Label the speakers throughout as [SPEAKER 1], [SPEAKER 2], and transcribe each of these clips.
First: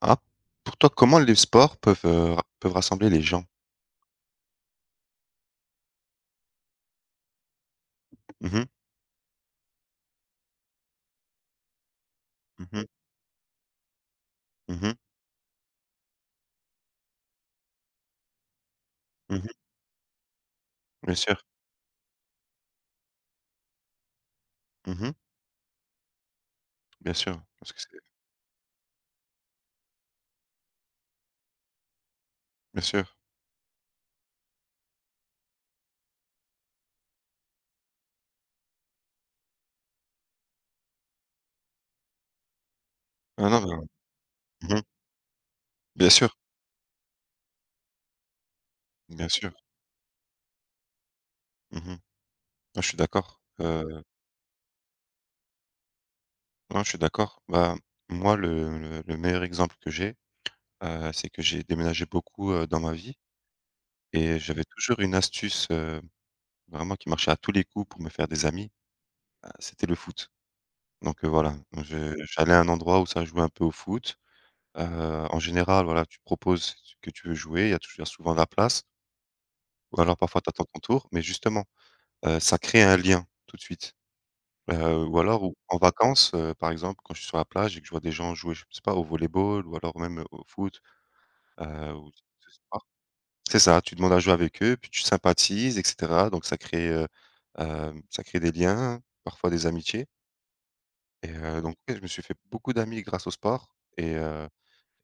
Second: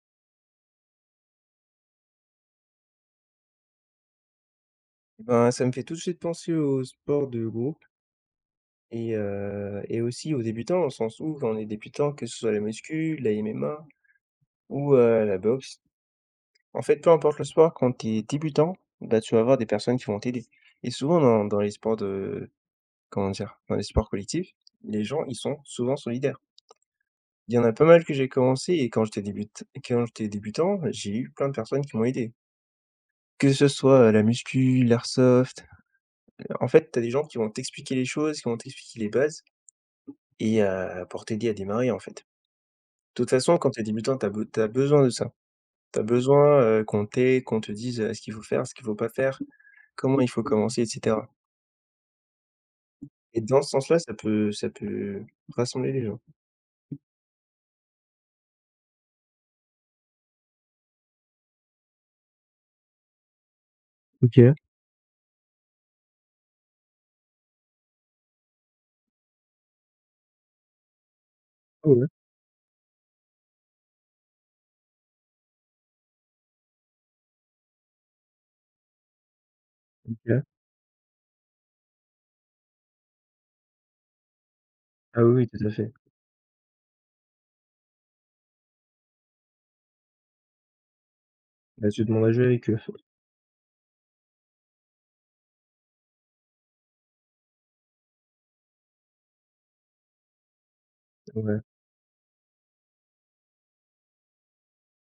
[SPEAKER 1] Ah, pour toi, comment les sports peuvent, ra peuvent rassembler les gens?
[SPEAKER 2] Ben, ça me fait tout de suite penser aux sports de groupe
[SPEAKER 1] Mmh mh.
[SPEAKER 2] et aussi aux débutants, au sens où quand on est débutant, que ce soit la
[SPEAKER 1] Mmh mh.
[SPEAKER 2] muscu, la MMA ou
[SPEAKER 1] Mmh.
[SPEAKER 2] la boxe, en fait, peu importe le sport, quand tu es débutant, bah, tu vas
[SPEAKER 1] Mmh.
[SPEAKER 2] avoir des personnes qui vont t'aider et
[SPEAKER 1] Bien
[SPEAKER 2] souvent
[SPEAKER 1] sûr.
[SPEAKER 2] dans les sports de comment dire? Dans les sports collectifs, les
[SPEAKER 1] Mmh.
[SPEAKER 2] gens, ils sont souvent solidaires.
[SPEAKER 1] Bien sûr,
[SPEAKER 2] Il y en a
[SPEAKER 1] parce que
[SPEAKER 2] pas
[SPEAKER 1] c'est
[SPEAKER 2] mal que j'ai commencé et quand j'étais débutant, j'ai eu plein de personnes qui m'ont aidé.
[SPEAKER 1] bien sûr.
[SPEAKER 2] Que ce soit, la muscu, l'airsoft, en fait, tu as des gens qui vont t'expliquer les choses, qui vont t'expliquer les bases. Pour t'aider à démarrer, en fait. De toute
[SPEAKER 1] Non,
[SPEAKER 2] façon,
[SPEAKER 1] non,
[SPEAKER 2] quand tu es
[SPEAKER 1] non.
[SPEAKER 2] débutant, tu as
[SPEAKER 1] Mmh.
[SPEAKER 2] besoin de ça. Tu as
[SPEAKER 1] Bien sûr,
[SPEAKER 2] besoin, qu'on t'aide, qu'on te dise, ce qu'il faut faire, ce qu'il faut pas
[SPEAKER 1] bien
[SPEAKER 2] faire,
[SPEAKER 1] sûr.
[SPEAKER 2] comment il faut commencer, et cetera.
[SPEAKER 1] Mmh. Non, je suis
[SPEAKER 2] Et
[SPEAKER 1] d'accord,
[SPEAKER 2] dans ce sens-là, ça peut rassembler les gens.
[SPEAKER 1] non, je suis d'accord. Bah, moi, le meilleur exemple que j'ai, c'est que j'ai déménagé beaucoup, dans ma vie
[SPEAKER 2] OK.
[SPEAKER 1] et
[SPEAKER 2] Ouais,
[SPEAKER 1] j'avais toujours une astuce, vraiment qui marchait à tous les coups pour me faire des amis, c'était le foot. Voilà. Donc,
[SPEAKER 2] ouais.
[SPEAKER 1] je j'allais à un endroit où ça jouait un peu au foot. En général, voilà, tu proposes ce que tu veux jouer, il y a toujours souvent de la place ou alors parfois
[SPEAKER 2] OK.
[SPEAKER 1] tu attends ton tour, mais justement, ça crée un lien tout de suite. Heu, ou
[SPEAKER 2] Ah
[SPEAKER 1] alors
[SPEAKER 2] oui, oui,
[SPEAKER 1] ou
[SPEAKER 2] tout à
[SPEAKER 1] en
[SPEAKER 2] fait.
[SPEAKER 1] vacances, par exemple, quand je suis sur la plage et que je vois des gens jouer, je sais pas, au volleyball ou alors même, au foot,
[SPEAKER 2] Bah, tu
[SPEAKER 1] ou
[SPEAKER 2] demandes à jouer
[SPEAKER 1] ce
[SPEAKER 2] avec eux.
[SPEAKER 1] sport c'est ça, tu demandes à jouer avec eux, puis tu sympathises et cetera, donc ça crée, ça crée des liens, parfois des amitiés et
[SPEAKER 2] Ouais.
[SPEAKER 1] donc ouais, je me suis fait beaucoup d'amis grâce au sport et heu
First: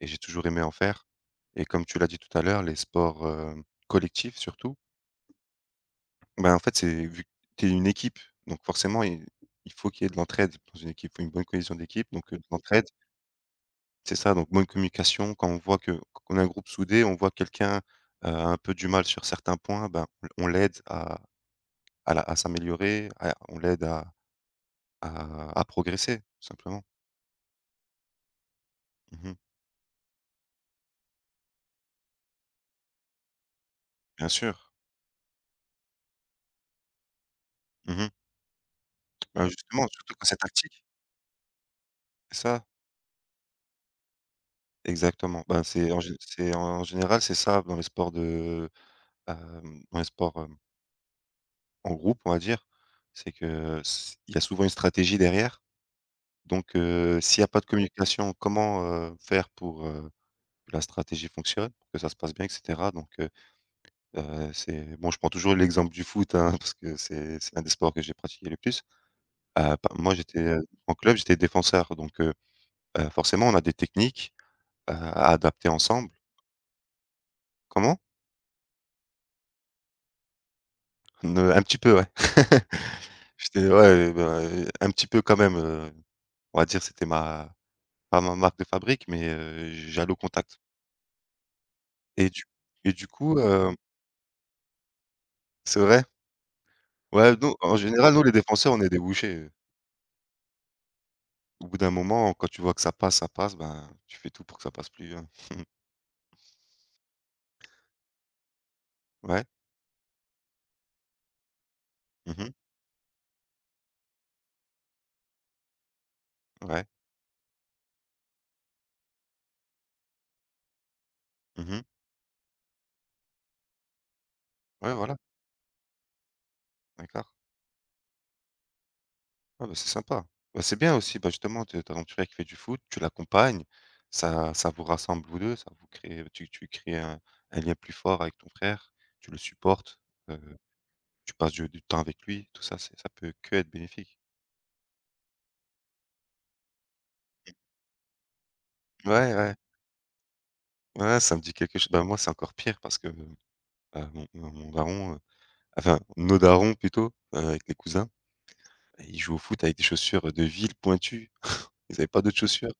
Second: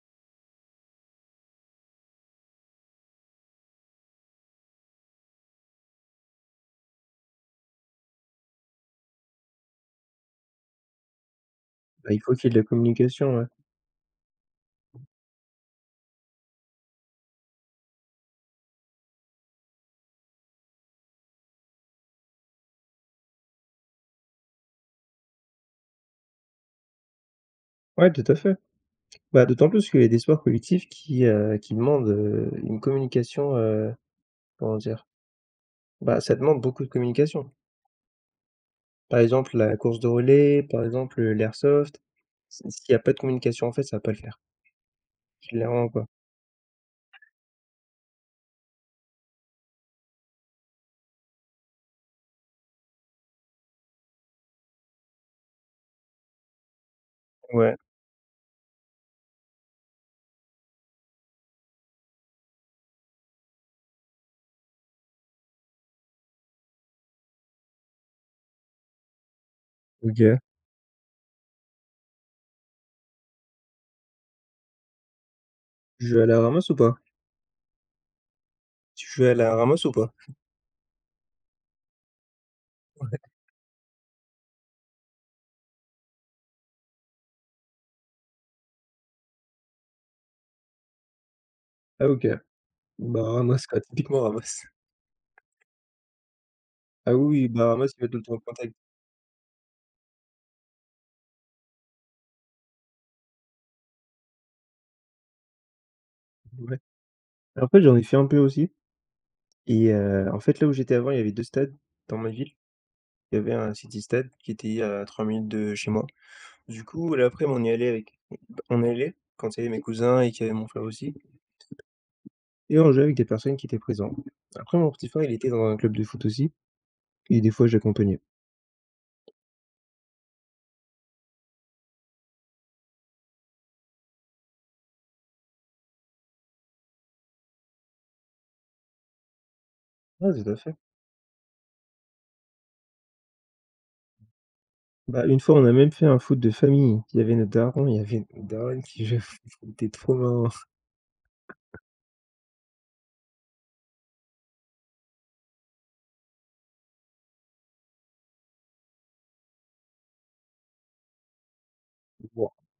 [SPEAKER 1] et j'ai toujours aimé en faire. Et comme tu l'as dit tout à l'heure, les sports, collectifs surtout, ben, en fait, c'est vu que tu es une équipe, donc forcément il faut qu'il y ait de l'entraide dans une équipe, il faut une bonne cohésion d'équipe,
[SPEAKER 2] Bah, il faut
[SPEAKER 1] de
[SPEAKER 2] qu'il y ait de la
[SPEAKER 1] l'entraide.
[SPEAKER 2] communication, ouais.
[SPEAKER 1] C'est ça, donc bonne communication. Quand on voit que qu'on a un groupe soudé, on voit que quelqu'un, a un peu du mal sur certains points, ben, on l'aide à s'améliorer, à on l'aide à progresser, tout simplement.
[SPEAKER 2] Ouais, tout à fait.
[SPEAKER 1] Mmh.
[SPEAKER 2] Bah, d'autant plus qu'il y a des sports collectifs qui demandent, une communication,
[SPEAKER 1] Bien sûr.
[SPEAKER 2] comment dire? Bah, ça demande beaucoup de communication.
[SPEAKER 1] Mmh mh.
[SPEAKER 2] Par
[SPEAKER 1] Bah,
[SPEAKER 2] exemple, la
[SPEAKER 1] justement,
[SPEAKER 2] course de
[SPEAKER 1] surtout quand c'est
[SPEAKER 2] relais,
[SPEAKER 1] tactique,
[SPEAKER 2] par exemple, l'airsoft,
[SPEAKER 1] c'est ça.
[SPEAKER 2] s'il y a pas de communication, en fait, ça va pas le faire.
[SPEAKER 1] Exactement. Ben,
[SPEAKER 2] Clairement
[SPEAKER 1] c'est en
[SPEAKER 2] pas.
[SPEAKER 1] gé c'est en général, c'est ça dans les sports de, dans les sports, en groupe, on va dire. C'est que s il y a souvent une stratégie derrière. Donc, s'il y a pas de Oui
[SPEAKER 2] Ouais.
[SPEAKER 1] communication, comment, faire pour, que la stratégie fonctionne, pour que ça se passe bien et cetera? C'est bon, je prends toujours l'exemple du foot, hein, parce que c'est un des sports que j'ai pratiqué le plus. Pa moi,
[SPEAKER 2] OK.
[SPEAKER 1] j'étais, en club, j'étais défenseur. Donc, forcément, on a des techniques, à adapter
[SPEAKER 2] Tu
[SPEAKER 1] ensemble.
[SPEAKER 2] joues à la ramasse ou pas?
[SPEAKER 1] Comment?
[SPEAKER 2] Tu joues à la ramasse ou pas?
[SPEAKER 1] Ne un petit peu, ouais. J'étais ouais, bah, un petit peu quand même, on va dire c'était ma pas ma marque de fabrique, mais j'allais au contact
[SPEAKER 2] Ah OK.
[SPEAKER 1] et du et du
[SPEAKER 2] Bah,
[SPEAKER 1] coup,
[SPEAKER 2] ramasse, quoi. Typiquement ramasse.
[SPEAKER 1] c'est vrai?
[SPEAKER 2] Ah
[SPEAKER 1] Ouais,
[SPEAKER 2] oui, oui,
[SPEAKER 1] nous,
[SPEAKER 2] bah,
[SPEAKER 1] en
[SPEAKER 2] ramasse, il va
[SPEAKER 1] général,
[SPEAKER 2] tout le
[SPEAKER 1] nous, les
[SPEAKER 2] temps en contact.
[SPEAKER 1] défenseurs, on est des bouchées, au bout d'un moment, quand tu vois que ça passe, ben, tu fais tout pour que ça passe plus, hein.
[SPEAKER 2] Ouais. En fait, j'en ai fait un peu aussi
[SPEAKER 1] Ouais.
[SPEAKER 2] et en fait, là où j'étais avant, il y avait 2 stades dans ma
[SPEAKER 1] Mmh mh.
[SPEAKER 2] ville. Il y avait un city stade qui était à 3 minutes de chez moi. Du
[SPEAKER 1] Ouais.
[SPEAKER 2] coup, là après on y allait avec on y allait quand il y avait mes cousins et qu'il y avait mon frère aussi.
[SPEAKER 1] Mmh mh.
[SPEAKER 2] Et on jouait avec des personnes qui étaient présentes. Après, mon
[SPEAKER 1] Ouais,
[SPEAKER 2] petit
[SPEAKER 1] voilà,
[SPEAKER 2] frère, il était dans un club de foot aussi
[SPEAKER 1] d'accord.
[SPEAKER 2] et des fois, je l'accompagnais.
[SPEAKER 1] Ah bah, c'est sympa. Bah, c'est bien aussi, bah, justement, de ta aventurière qui fait du foot, tu l'accompagnes, ça ça vous rassemble vous 2, ça vous crée tu crées un lien plus fort avec ton frère, tu le supportes,
[SPEAKER 2] Ouais, tout à
[SPEAKER 1] heu,
[SPEAKER 2] fait.
[SPEAKER 1] tu passes du temps avec lui, tout ça, c'est ça peut que être bénéfique.
[SPEAKER 2] Bah, une fois, on a même fait un foot de famille. Il y avait notre daron, il y avait notre daronne qui jouait au
[SPEAKER 1] Ouais,
[SPEAKER 2] foot,
[SPEAKER 1] ouais,
[SPEAKER 2] c'était trop marrant.
[SPEAKER 1] ouais, ça me dit quelque chose. Bah, moi, c'est encore pire parce que, bah, mon daron, enfin, nos darons plutôt, avec les cousins, ils jouent au foot avec des chaussures, de ville pointues. Ils avaient pas d'autres
[SPEAKER 2] Waouh,
[SPEAKER 1] chaussures.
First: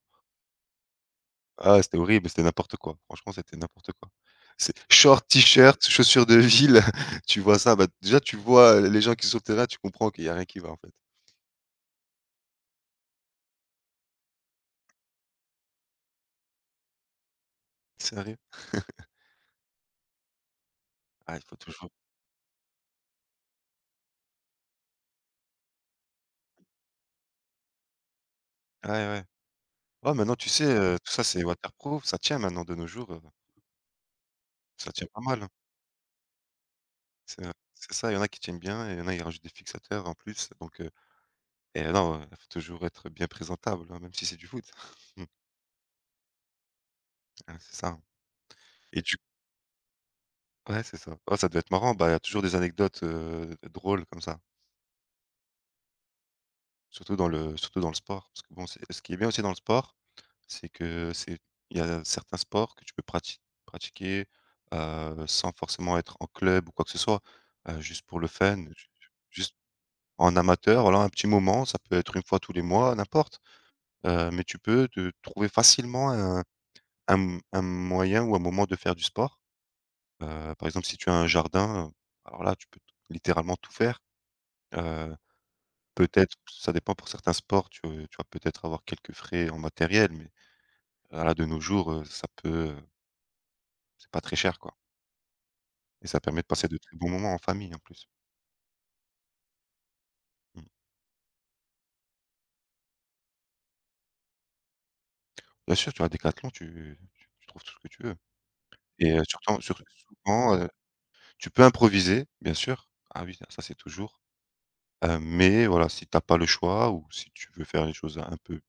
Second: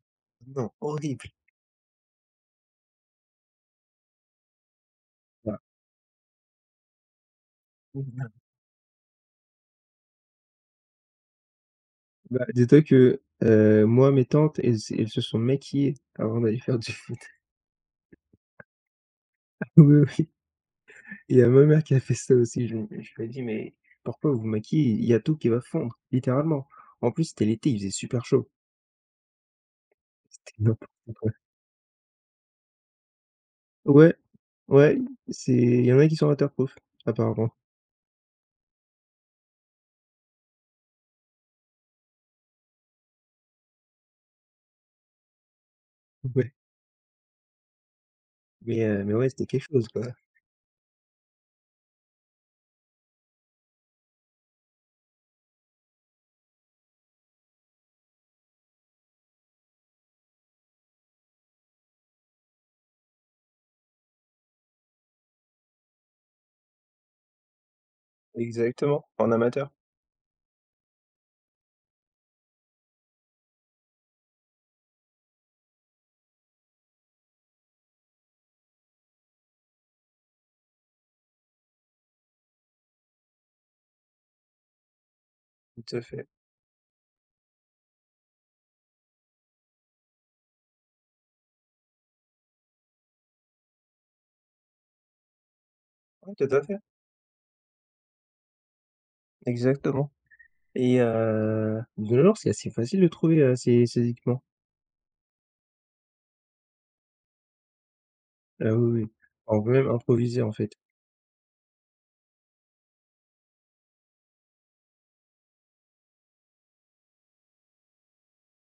[SPEAKER 2] non, horrible.
[SPEAKER 1] Ah, c'était horrible, c'était n'importe quoi. Franchement, c'était n'importe quoi. C'est short, t-shirt, chaussures de ville, tu vois ça, bah, déjà,
[SPEAKER 2] Voilà.
[SPEAKER 1] tu vois les gens qui sont sur le terrain, tu comprends qu'il y a rien qui va, en fait.
[SPEAKER 2] Bah, dis-toi que, moi, mes tantes, elles se sont maquillées avant d'aller faire du foot.
[SPEAKER 1] Sérieux?
[SPEAKER 2] Oui, oui. Il
[SPEAKER 1] Ah,
[SPEAKER 2] y
[SPEAKER 1] il
[SPEAKER 2] a
[SPEAKER 1] faut
[SPEAKER 2] ma mère
[SPEAKER 1] toujours
[SPEAKER 2] qui a fait ça aussi. Je lui ai dit: «Mais pourquoi vous vous maquillez? Il y a tout qui va fondre, littéralement». En plus, c'était l'été, il faisait super chaud.
[SPEAKER 1] ouais, ouais. Ouais, maintenant, tu
[SPEAKER 2] C'était
[SPEAKER 1] sais,
[SPEAKER 2] n'importe
[SPEAKER 1] tout ça,
[SPEAKER 2] quoi.
[SPEAKER 1] c'est waterproof, ça tient maintenant de nos jours,
[SPEAKER 2] Ouais,
[SPEAKER 1] ça
[SPEAKER 2] ouais,
[SPEAKER 1] tient pas mal, hein.
[SPEAKER 2] c'est il y en a qui sont waterproof,
[SPEAKER 1] C'est
[SPEAKER 2] apparemment.
[SPEAKER 1] euh, c'est ça, il y en a qui tiennent bien et il y en a, ils rajoutent des fixateurs en plus, et non, faut toujours être bien présentable, hein, même si c'est du foot. Mmh,
[SPEAKER 2] Ouais,
[SPEAKER 1] ah, c'est ça hein.
[SPEAKER 2] mais
[SPEAKER 1] et tu
[SPEAKER 2] ouais, c'était quelque chose, quoi.
[SPEAKER 1] ouais, c'est ça. Oh, ça doit être marrant, bah, il y a toujours des anecdotes, drôles comme ça. Surtout dans le sport, parce que bon, c'est ce qui est bien aussi dans le sport, c'est que c'est il y a certains sports que tu peux prati pratiquer, sans forcément être en club ou quoi que ce soit, juste pour le fun, ju
[SPEAKER 2] Exactement, en
[SPEAKER 1] juste
[SPEAKER 2] amateur.
[SPEAKER 1] en amateur, voilà, un petit moment, ça peut être une fois tous les mois, n'importe, mais tu peux te trouver facilement un un moyen ou un moment de faire du sport, par exemple, si tu as un jardin, alors là, tu peux t littéralement tout faire.
[SPEAKER 2] Tout à fait.
[SPEAKER 1] Peut-être, ça dépend pour certains sports, tu vas peut-être avoir quelques frais en matériel, mais là de nos jours, ça peut, c'est pas très cher, quoi et ça
[SPEAKER 2] Ouais,
[SPEAKER 1] permet de
[SPEAKER 2] tout à
[SPEAKER 1] passer de
[SPEAKER 2] fait,
[SPEAKER 1] très bons moments en famille, en plus.
[SPEAKER 2] exactement
[SPEAKER 1] Mmh.
[SPEAKER 2] et de nos jours, c'est assez facile de trouver, ces équipements.
[SPEAKER 1] Bien sûr, tu as Decathlon, tu trouves tout ce que tu veux
[SPEAKER 2] Ah oui, oui.
[SPEAKER 1] et surtout
[SPEAKER 2] On peut
[SPEAKER 1] sur
[SPEAKER 2] même improviser, en
[SPEAKER 1] souvent,
[SPEAKER 2] fait.
[SPEAKER 1] tu peux improviser, bien sûr. Ah oui, ça ça, c'est toujours, mais voilà, si t'as pas le choix ou si tu veux faire les choses un peu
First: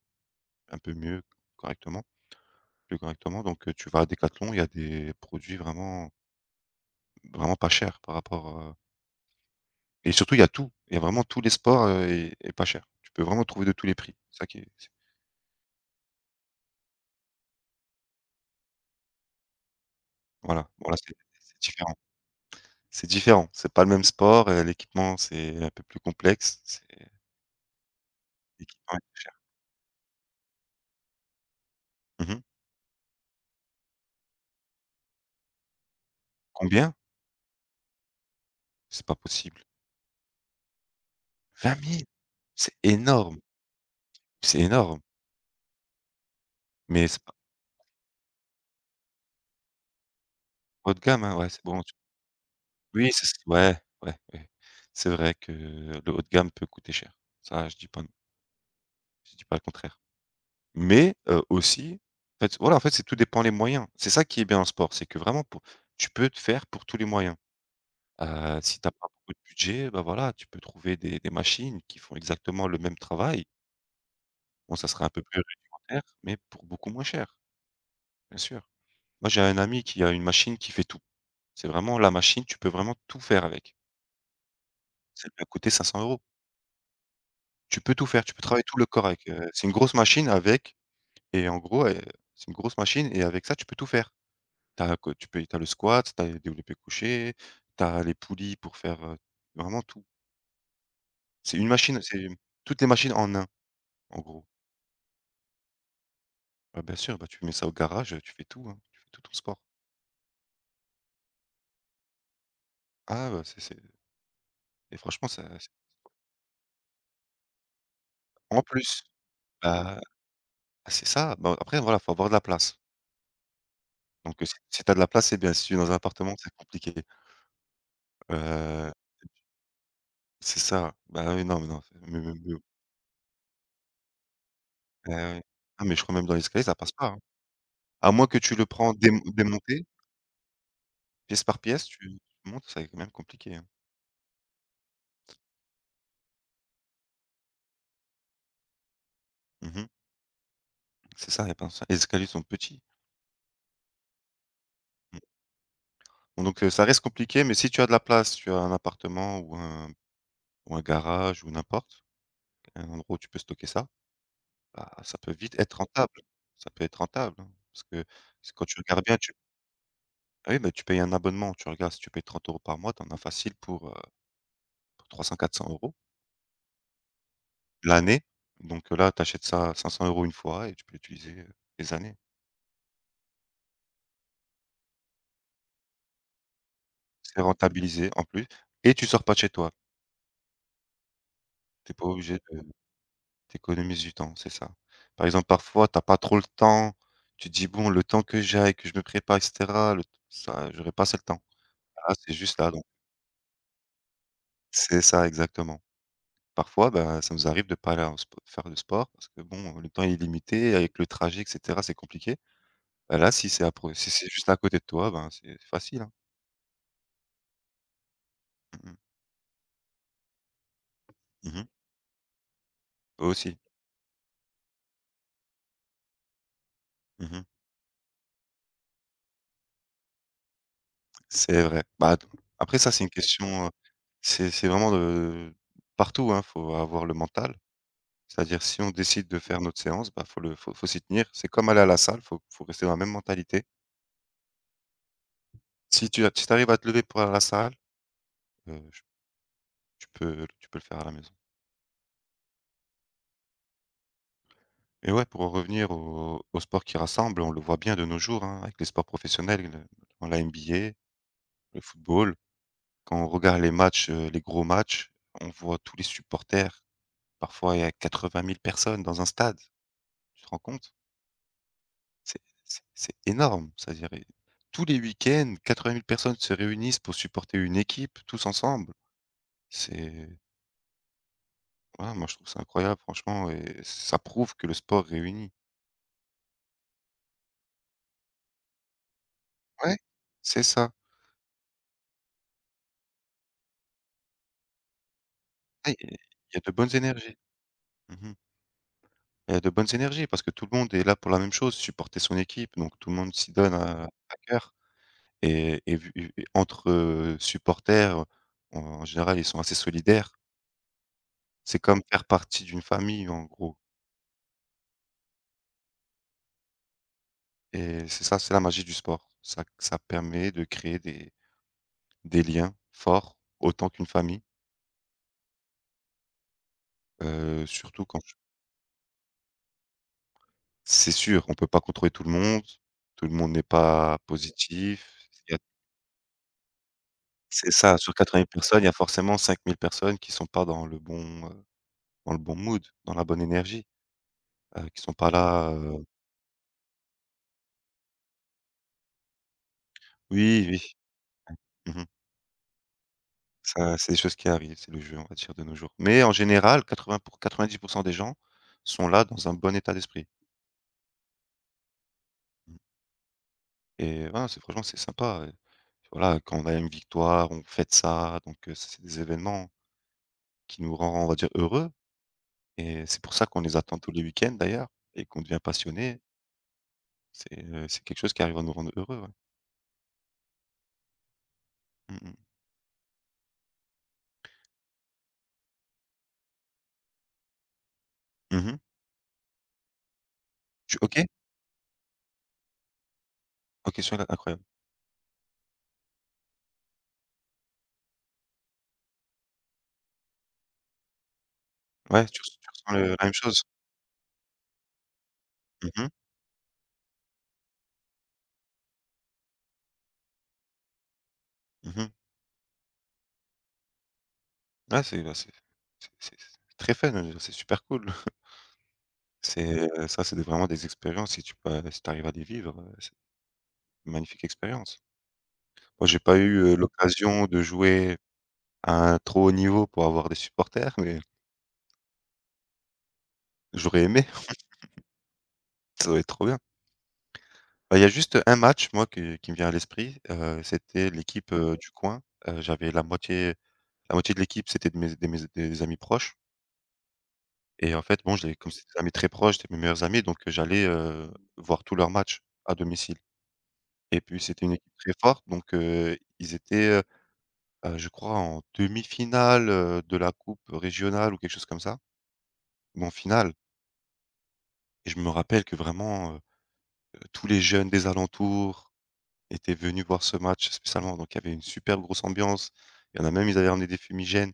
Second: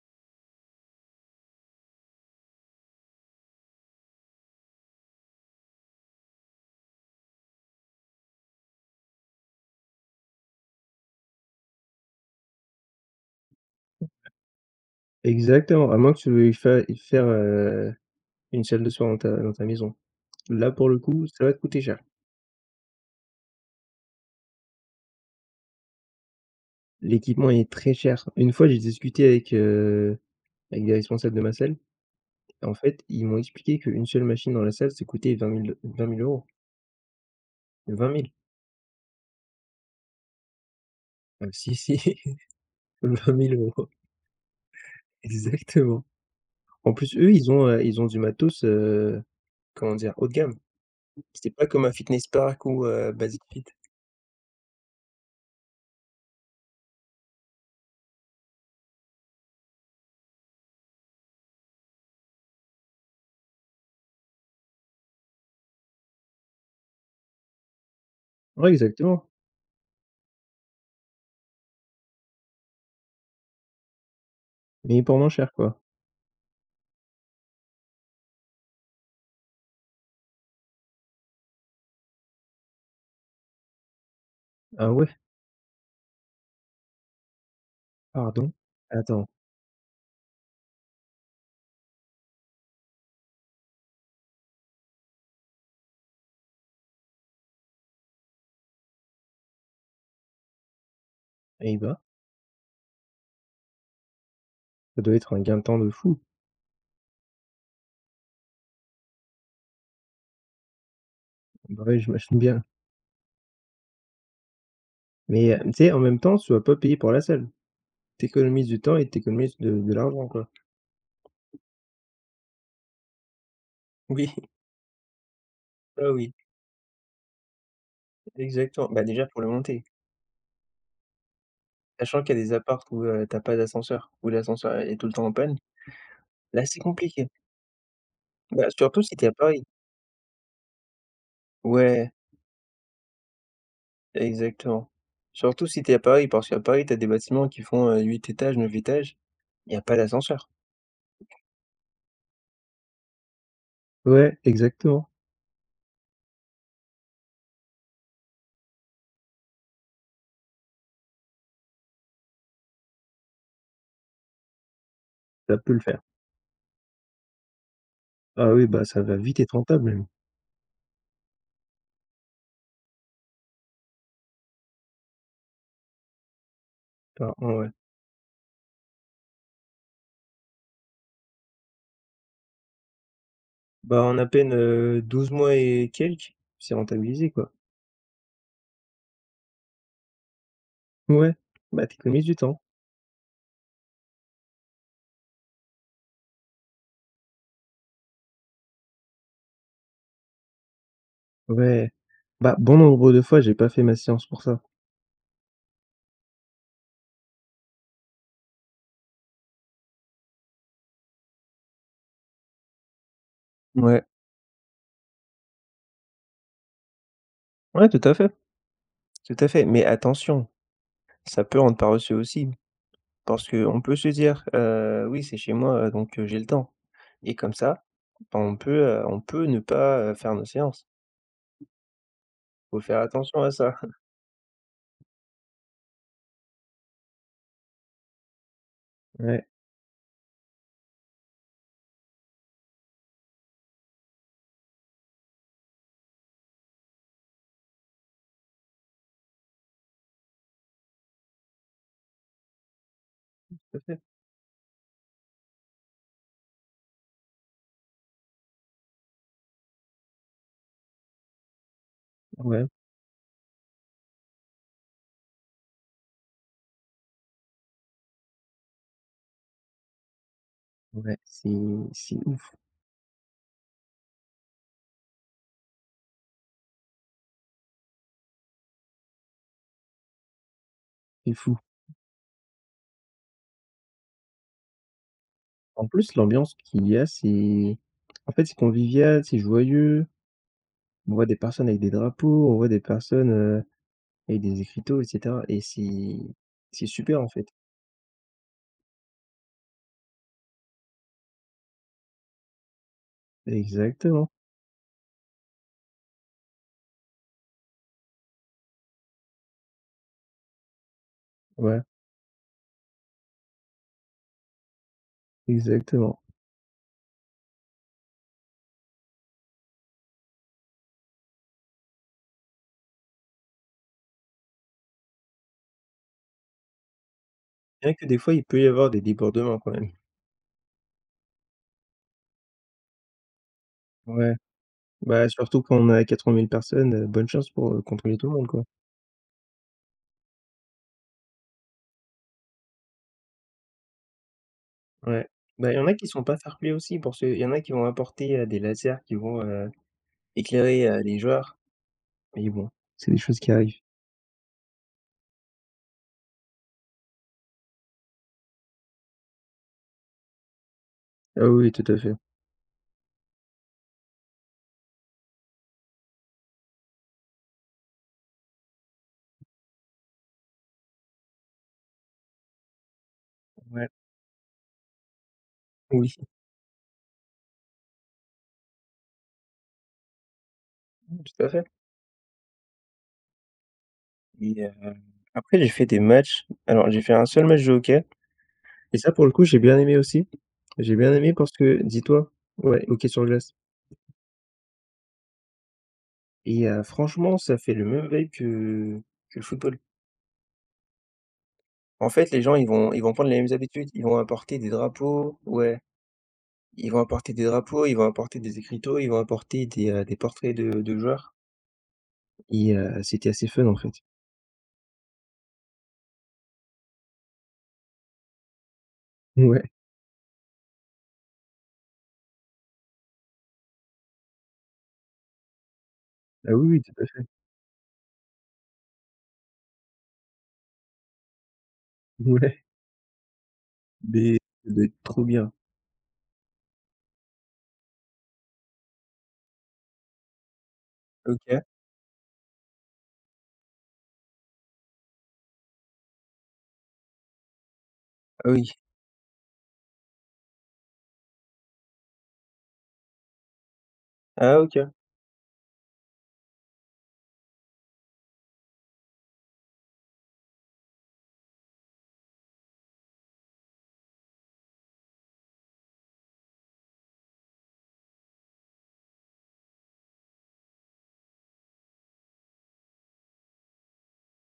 [SPEAKER 1] un peu mieux, correctement, plus correctement, tu vas à Decathlon, il y a des produits vraiment pas chers par rapport. Et surtout, il y a tout. Il y a vraiment tous les sports, et pas cher. Tu peux vraiment trouver de tous les prix. C'est ça qui est c'est
[SPEAKER 2] Exactement, à moins que tu veuilles fa faire, une salle de sport dans ta maison.
[SPEAKER 1] voilà,
[SPEAKER 2] Là,
[SPEAKER 1] bon
[SPEAKER 2] pour
[SPEAKER 1] là,
[SPEAKER 2] le
[SPEAKER 1] c'est
[SPEAKER 2] coup, ça va te
[SPEAKER 1] c'est
[SPEAKER 2] coûter
[SPEAKER 1] différent.
[SPEAKER 2] cher.
[SPEAKER 1] C'est différent, c'est pas le même sport, l'équipement, c'est un peu plus complexe, c'est
[SPEAKER 2] L'équipement est très cher. Une fois, j'ai
[SPEAKER 1] l'équipement est plus
[SPEAKER 2] discuté
[SPEAKER 1] cher.
[SPEAKER 2] avec, avec des responsables de ma salle
[SPEAKER 1] Mmh.
[SPEAKER 2] en fait, ils m'ont expliqué qu'une seule machine dans la salle, ça coûtait vingt mille euros.
[SPEAKER 1] Combien?
[SPEAKER 2] 20 000.
[SPEAKER 1] C'est pas possible.
[SPEAKER 2] Ah si,
[SPEAKER 1] 20
[SPEAKER 2] si,
[SPEAKER 1] 000? C'est
[SPEAKER 2] Vingt
[SPEAKER 1] énorme,
[SPEAKER 2] mille euros.
[SPEAKER 1] c'est énorme,
[SPEAKER 2] Exactement. En
[SPEAKER 1] mais
[SPEAKER 2] plus,
[SPEAKER 1] c'est
[SPEAKER 2] eux,
[SPEAKER 1] pas
[SPEAKER 2] ils ont du matos, comment dire? Haut de gamme.
[SPEAKER 1] haut de gamme, hein, ouais,
[SPEAKER 2] C'est
[SPEAKER 1] c'est
[SPEAKER 2] pas
[SPEAKER 1] bon,
[SPEAKER 2] comme un
[SPEAKER 1] tu
[SPEAKER 2] Fitness Park ou,
[SPEAKER 1] oui, c'est
[SPEAKER 2] Basic Fit.
[SPEAKER 1] ouais, ouais, ouais. C'est vrai que le haut de gamme peut coûter cher. Ça, je dis pas le contraire. Mais, aussi, en fait, voilà, en fait, c'est tout dépend les moyens. C'est ça qui est bien en sport, c'est que vraiment pour tu peux te faire pour tous les moyens.
[SPEAKER 2] Ouais,
[SPEAKER 1] Si tu as pas
[SPEAKER 2] exactement,
[SPEAKER 1] beaucoup de budget, bah, voilà, tu peux trouver des machines qui font exactement le même travail. Bon, ça
[SPEAKER 2] mais
[SPEAKER 1] sera un
[SPEAKER 2] pour
[SPEAKER 1] peu
[SPEAKER 2] moins
[SPEAKER 1] plus
[SPEAKER 2] cher, quoi.
[SPEAKER 1] rudimentaire, mais pour beaucoup moins cher, bien sûr. Moi, j'ai un ami qui a une machine qui fait tout. C'est vraiment la machine, tu peux vraiment tout faire avec.
[SPEAKER 2] Ah ouais?
[SPEAKER 1] Ça lui a coûté 500 euros. Tu peux tout faire, tu peux
[SPEAKER 2] Pardon?
[SPEAKER 1] travailler tout le corps
[SPEAKER 2] Attends,
[SPEAKER 1] avec, c'est une grosse machine avec et en gros, c'est une grosse machine et avec ça, tu peux tout faire. T'as que tu peux t'as le squat, t'as as les développés couchés, t'as les poulies pour faire, vraiment tout. C'est une
[SPEAKER 2] eh ben,
[SPEAKER 1] machine, c'est toutes les machines en un en gros.
[SPEAKER 2] ça doit être un gain de temps de fou.
[SPEAKER 1] Bah, bien sûr, bah, tu mets ça au garage, tu fais tout, hein, tu fais tout ton sport.
[SPEAKER 2] Bah ouais, j'imagine bien.
[SPEAKER 1] Ah, bah, c'est et franchement ça
[SPEAKER 2] Mais,
[SPEAKER 1] c'est
[SPEAKER 2] tu sais, en même temps, tu vas pas payer pour la salle.
[SPEAKER 1] en
[SPEAKER 2] T'économises du temps
[SPEAKER 1] plus,
[SPEAKER 2] et t'économises de
[SPEAKER 1] bah,
[SPEAKER 2] l'argent, quoi.
[SPEAKER 1] c'est ça. Bah, après voilà, faut avoir de la place.
[SPEAKER 2] Oui,
[SPEAKER 1] Si si tu as de la place, c'est bien. Si tu es dans un
[SPEAKER 2] ah oui,
[SPEAKER 1] appartement, c'est compliqué.
[SPEAKER 2] exactement.
[SPEAKER 1] Heu,
[SPEAKER 2] Bah, déjà pour le monter,
[SPEAKER 1] c'est ça. Bah, oui, non, mais non, mais
[SPEAKER 2] sachant
[SPEAKER 1] mais
[SPEAKER 2] qu'il y a des
[SPEAKER 1] mais,
[SPEAKER 2] apparts où, tu pas d'ascenseur, où l'ascenseur est tout le temps en
[SPEAKER 1] heu,
[SPEAKER 2] panne,
[SPEAKER 1] ah, mais je crois même dans l'escalier,
[SPEAKER 2] là,
[SPEAKER 1] ça
[SPEAKER 2] c'est
[SPEAKER 1] passe pas, hein.
[SPEAKER 2] compliqué.
[SPEAKER 1] À moins que tu
[SPEAKER 2] Bah,
[SPEAKER 1] le prends
[SPEAKER 2] surtout si t'es à Paris.
[SPEAKER 1] démonté pièce par pièce, tu
[SPEAKER 2] Ouais,
[SPEAKER 1] tu montes, c'est quand même compliqué, hein.
[SPEAKER 2] exactement. Surtout si t'es à Paris, parce qu'à Paris, t'as des bâtiments qui font, 8 étages, 9 étages, il y a
[SPEAKER 1] Mmh.
[SPEAKER 2] pas d'ascenseur.
[SPEAKER 1] C'est ça, y a plein ça. Les escaliers sont petits.
[SPEAKER 2] Ouais, exactement,
[SPEAKER 1] Mmh. Bon ça reste compliqué, mais si tu as de la place, tu as un appartement ou un garage ou n'importe, un endroit où tu peux stocker ça, bah, ça peut
[SPEAKER 2] ça
[SPEAKER 1] vite
[SPEAKER 2] peut
[SPEAKER 1] être
[SPEAKER 2] le faire.
[SPEAKER 1] rentable. Ça peut être rentable, hein, parce que parce
[SPEAKER 2] Ah oui,
[SPEAKER 1] quand tu
[SPEAKER 2] bah, ça
[SPEAKER 1] regardes bien,
[SPEAKER 2] va
[SPEAKER 1] tu
[SPEAKER 2] vite être rentable même.
[SPEAKER 1] ah oui, bah, tu payes un abonnement, tu regardes, si tu payes 30 euros par mois, tu en as facile pour 300-400 euros
[SPEAKER 2] Enfin, en ouais.
[SPEAKER 1] l'année. Là, tu achètes ça 500 euros une fois et tu peux l'utiliser, des années.
[SPEAKER 2] Bah, en à peine, 12 mois et quelques, c'est rentabilisé,
[SPEAKER 1] C'est
[SPEAKER 2] quoi.
[SPEAKER 1] rentabilisé en plus et tu sors pas de chez toi.
[SPEAKER 2] Ouais, bah,
[SPEAKER 1] Tu
[SPEAKER 2] tu
[SPEAKER 1] es pas
[SPEAKER 2] économises du
[SPEAKER 1] obligé
[SPEAKER 2] temps.
[SPEAKER 1] de tu du temps, c'est ça. Par exemple, parfois, tu as pas trop le temps, tu te dis: «Bon, le temps que j'aille, que je me prépare et cetera, le ça j'aurai pas assez le temps».
[SPEAKER 2] Ouais.
[SPEAKER 1] Ah, c'est
[SPEAKER 2] Bah,
[SPEAKER 1] juste là,
[SPEAKER 2] bon
[SPEAKER 1] donc
[SPEAKER 2] nombre de fois, j'ai pas fait ma séance pour ça.
[SPEAKER 1] c'est ça, exactement. Parfois, bah, ça nous arrive de pas aller en spo faire de sport parce que bon, le temps est limité avec le trajet et cetera, c'est compliqué. Bah, là,
[SPEAKER 2] Ouais.
[SPEAKER 1] si c'est juste à côté de toi, ben, c'est facile, hein.
[SPEAKER 2] Ouais,
[SPEAKER 1] Mmh mh.
[SPEAKER 2] tout à fait, mais attention, ça
[SPEAKER 1] Mmh
[SPEAKER 2] peut
[SPEAKER 1] mh.
[SPEAKER 2] rendre paresseux aussi, parce
[SPEAKER 1] Aussi.
[SPEAKER 2] que on peut se dire: oui, c'est chez moi, donc j'ai le temps»
[SPEAKER 1] Mmh
[SPEAKER 2] et
[SPEAKER 1] mh.
[SPEAKER 2] comme ça, bah, on peut ne pas, faire nos séances.
[SPEAKER 1] C'est vrai. Bah, d Après
[SPEAKER 2] Faut
[SPEAKER 1] ça,
[SPEAKER 2] faire
[SPEAKER 1] c'est une
[SPEAKER 2] attention à
[SPEAKER 1] question,
[SPEAKER 2] ça.
[SPEAKER 1] c'est vraiment de partout, hein, faut avoir le mental. C'est-à-dire si on décide de
[SPEAKER 2] Ouais,
[SPEAKER 1] faire notre séance, bah, faut le faut faut s'y tenir. C'est comme aller à la salle, faut rester dans la même mentalité. Si tu arrives à te lever pour aller à la salle, j tu peux le faire à la maison.
[SPEAKER 2] tout à fait.
[SPEAKER 1] Et ouais, pour en revenir au sport qui rassemble, on le voit bien de nos jours, hein, avec les sports professionnels, le dans la NBA, le football.
[SPEAKER 2] Ouais,
[SPEAKER 1] Quand on regarde les matchs, les gros matchs, on voit tous les supporters. Parfois, il y a 80 000 personnes dans un stade. Tu te rends compte?
[SPEAKER 2] ouais, c'est
[SPEAKER 1] C'est
[SPEAKER 2] ouf,
[SPEAKER 1] c'est énorme, c'est-à-dire. Et tous les week-ends, 80 000 personnes se réunissent pour supporter une équipe tous ensemble. C'est
[SPEAKER 2] c'est fou.
[SPEAKER 1] Voilà, moi je trouve ça incroyable franchement et ça prouve que le sport réunit.
[SPEAKER 2] En plus, l'ambiance qu'il y a, c'est en fait, c'est convivial, c'est
[SPEAKER 1] Ouais,
[SPEAKER 2] joyeux.
[SPEAKER 1] c'est ça.
[SPEAKER 2] On voit des personnes avec des drapeaux, on voit des personnes, avec des écriteaux et cetera et
[SPEAKER 1] Ouais, il y a de
[SPEAKER 2] c'est
[SPEAKER 1] bonnes
[SPEAKER 2] super, en
[SPEAKER 1] énergies.
[SPEAKER 2] fait.
[SPEAKER 1] Mmh. Il y a de bonnes énergies parce que tout le monde est là pour la même chose, supporter son équipe, donc tout le monde s'y donne à
[SPEAKER 2] Exactement,
[SPEAKER 1] à cœur, et entre, supporters, en général, ils sont assez solidaires. C'est
[SPEAKER 2] ouais,
[SPEAKER 1] comme faire partie d'une famille en gros.
[SPEAKER 2] exactement.
[SPEAKER 1] Et c'est ça, c'est la magie du sport. Ça permet de créer des liens forts, autant qu'une famille,
[SPEAKER 2] Bien que
[SPEAKER 1] surtout
[SPEAKER 2] des
[SPEAKER 1] quand
[SPEAKER 2] fois, il peut y avoir des débordements quand même.
[SPEAKER 1] c'est sûr, on peut pas contrôler tout le monde n'est pas
[SPEAKER 2] Ouais,
[SPEAKER 1] positif.
[SPEAKER 2] bah,
[SPEAKER 1] Il y a
[SPEAKER 2] surtout quand on a 80 000 personnes, bonne chance
[SPEAKER 1] C'est
[SPEAKER 2] pour,
[SPEAKER 1] ça, sur
[SPEAKER 2] contrôler tout le
[SPEAKER 1] 80
[SPEAKER 2] monde,
[SPEAKER 1] 000
[SPEAKER 2] quoi.
[SPEAKER 1] personnes, il y a forcément 5 000 personnes qui sont pas dans le bon, dans le bon mood, dans la bonne énergie, qui sont
[SPEAKER 2] Ouais.
[SPEAKER 1] pas
[SPEAKER 2] Bah,
[SPEAKER 1] là,
[SPEAKER 2] il y en a qui
[SPEAKER 1] heu,
[SPEAKER 2] sont pas fair-play aussi parce qu'il y en a qui vont apporter, des lasers qui vont,
[SPEAKER 1] oui, oui.
[SPEAKER 2] éclairer, les joueurs
[SPEAKER 1] Mmh.
[SPEAKER 2] mais bon, c'est des choses qui arrivent.
[SPEAKER 1] Ça, c'est des choses qui arrivent, c'est le jeu, on va dire, de nos jours. Mais en général, 80 pour 90 des gens sont là dans un bon état d'esprit. Mmh.
[SPEAKER 2] Ah oui, tout à fait.
[SPEAKER 1] Et voilà, c'est franchement, c'est sympa, voilà, quand on a une victoire, on fête ça, donc c'est des événements qui nous rendent, on va dire, heureux, et c'est pour ça qu'on les
[SPEAKER 2] Ouais.
[SPEAKER 1] attend tous les week-ends d'ailleurs et qu'on devient
[SPEAKER 2] Oui,
[SPEAKER 1] passionné. C'est quelque chose qui arrive à nous rendre heureux, ouais.
[SPEAKER 2] tout à fait
[SPEAKER 1] Mmh mh.
[SPEAKER 2] et après j'ai fait des matchs. Alors j'ai fait un seul match de hockey
[SPEAKER 1] Mmh.
[SPEAKER 2] et ça pour le coup j'ai bien aimé aussi. J'ai
[SPEAKER 1] Tu
[SPEAKER 2] bien
[SPEAKER 1] OK?
[SPEAKER 2] aimé parce que dis-toi ouais, hockey sur glace
[SPEAKER 1] OK, celui-là, incroyable.
[SPEAKER 2] et franchement ça fait le même vibe que le football. En
[SPEAKER 1] Ouais,
[SPEAKER 2] fait les gens
[SPEAKER 1] tu ressens
[SPEAKER 2] ils
[SPEAKER 1] le
[SPEAKER 2] vont
[SPEAKER 1] la
[SPEAKER 2] prendre
[SPEAKER 1] même
[SPEAKER 2] les mêmes
[SPEAKER 1] chose?
[SPEAKER 2] habitudes, ils vont apporter des drapeaux ouais,
[SPEAKER 1] Mmh mh.
[SPEAKER 2] ils vont apporter des drapeaux, ils vont apporter des écriteaux, ils vont apporter des portraits de joueurs
[SPEAKER 1] Mmh.
[SPEAKER 2] et c'était assez fun en fait.
[SPEAKER 1] Ouais, c'est bah, c'est très fun, c'est super cool.
[SPEAKER 2] Ouais,
[SPEAKER 1] C'est, ça, c'est des vraiment des expériences, si tu peux si t'arrives à les vivre, c'est une magnifique expérience. Moi, j'ai pas
[SPEAKER 2] ah
[SPEAKER 1] eu,
[SPEAKER 2] oui, oui, tout à fait.
[SPEAKER 1] l'occasion de jouer à un trop haut niveau pour avoir des supporters, mais
[SPEAKER 2] Ouais,
[SPEAKER 1] j'aurais aimé,
[SPEAKER 2] mais ça trop bien.
[SPEAKER 1] ça doit être trop bien. Bah, il y a juste un match, moi, que qui me vient à l'esprit, c'était l'équipe,
[SPEAKER 2] OK.
[SPEAKER 1] du coin. J'avais la moitié de l'équipe, c'était de mes des amis proches et en fait, bon, je
[SPEAKER 2] Ah
[SPEAKER 1] les
[SPEAKER 2] oui.
[SPEAKER 1] comme c'était des amis très proches, c'était mes meilleurs amis, donc j'allais, voir tous leurs matchs à domicile et puis
[SPEAKER 2] Ah
[SPEAKER 1] c'était une
[SPEAKER 2] OK.
[SPEAKER 1] équipe très forte, donc ils étaient, heu, je crois en demi-finale, de la coupe régionale ou quelque chose comme ça ou en finale, et je me rappelle que vraiment, tous les jeunes des alentours étaient venus voir ce match spécialement, donc il y avait une super grosse ambiance. Il y en a même, ils avaient ramené des fumigènes.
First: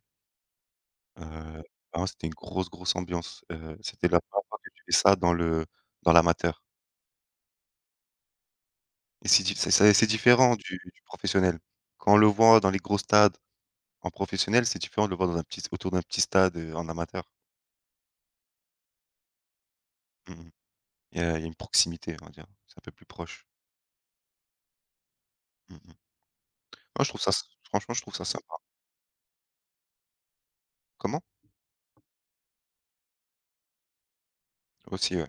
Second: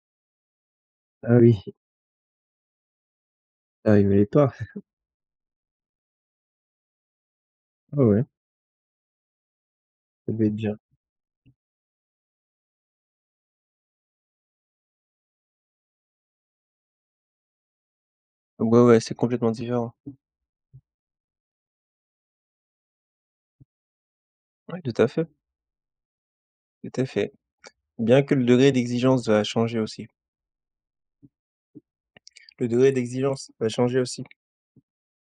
[SPEAKER 2] Ah oui,
[SPEAKER 1] Heu, vraiment c'était une grosse, grosse ambiance.
[SPEAKER 2] ah il
[SPEAKER 1] C'était la
[SPEAKER 2] m'aimait
[SPEAKER 1] première
[SPEAKER 2] pas?
[SPEAKER 1] fois que je vivais ça dans l'amateur
[SPEAKER 2] Ah ouais,
[SPEAKER 1] et c'est di c'est
[SPEAKER 2] ça devait être
[SPEAKER 1] différent
[SPEAKER 2] bien.
[SPEAKER 1] du professionnel. Quand on le voit dans les gros stades en professionnel, c'est différent de le voir dans un petit autour d'un petit stade, en amateur.
[SPEAKER 2] Ouais, ouais, c'est complètement différent.
[SPEAKER 1] Mmh mh. Il y a une proximité, on va dire. C'est un peu plus proche.
[SPEAKER 2] Ouais, tout à fait,
[SPEAKER 1] Mmh mh.
[SPEAKER 2] tout
[SPEAKER 1] Moi
[SPEAKER 2] à
[SPEAKER 1] je trouve ça
[SPEAKER 2] fait.
[SPEAKER 1] s Franchement, je trouve
[SPEAKER 2] Bien
[SPEAKER 1] ça
[SPEAKER 2] que le
[SPEAKER 1] sympa.
[SPEAKER 2] degré d'exigence va changer aussi.
[SPEAKER 1] Comment?
[SPEAKER 2] Le degré d'exigence va changer aussi.
[SPEAKER 1] Aussi, ouais.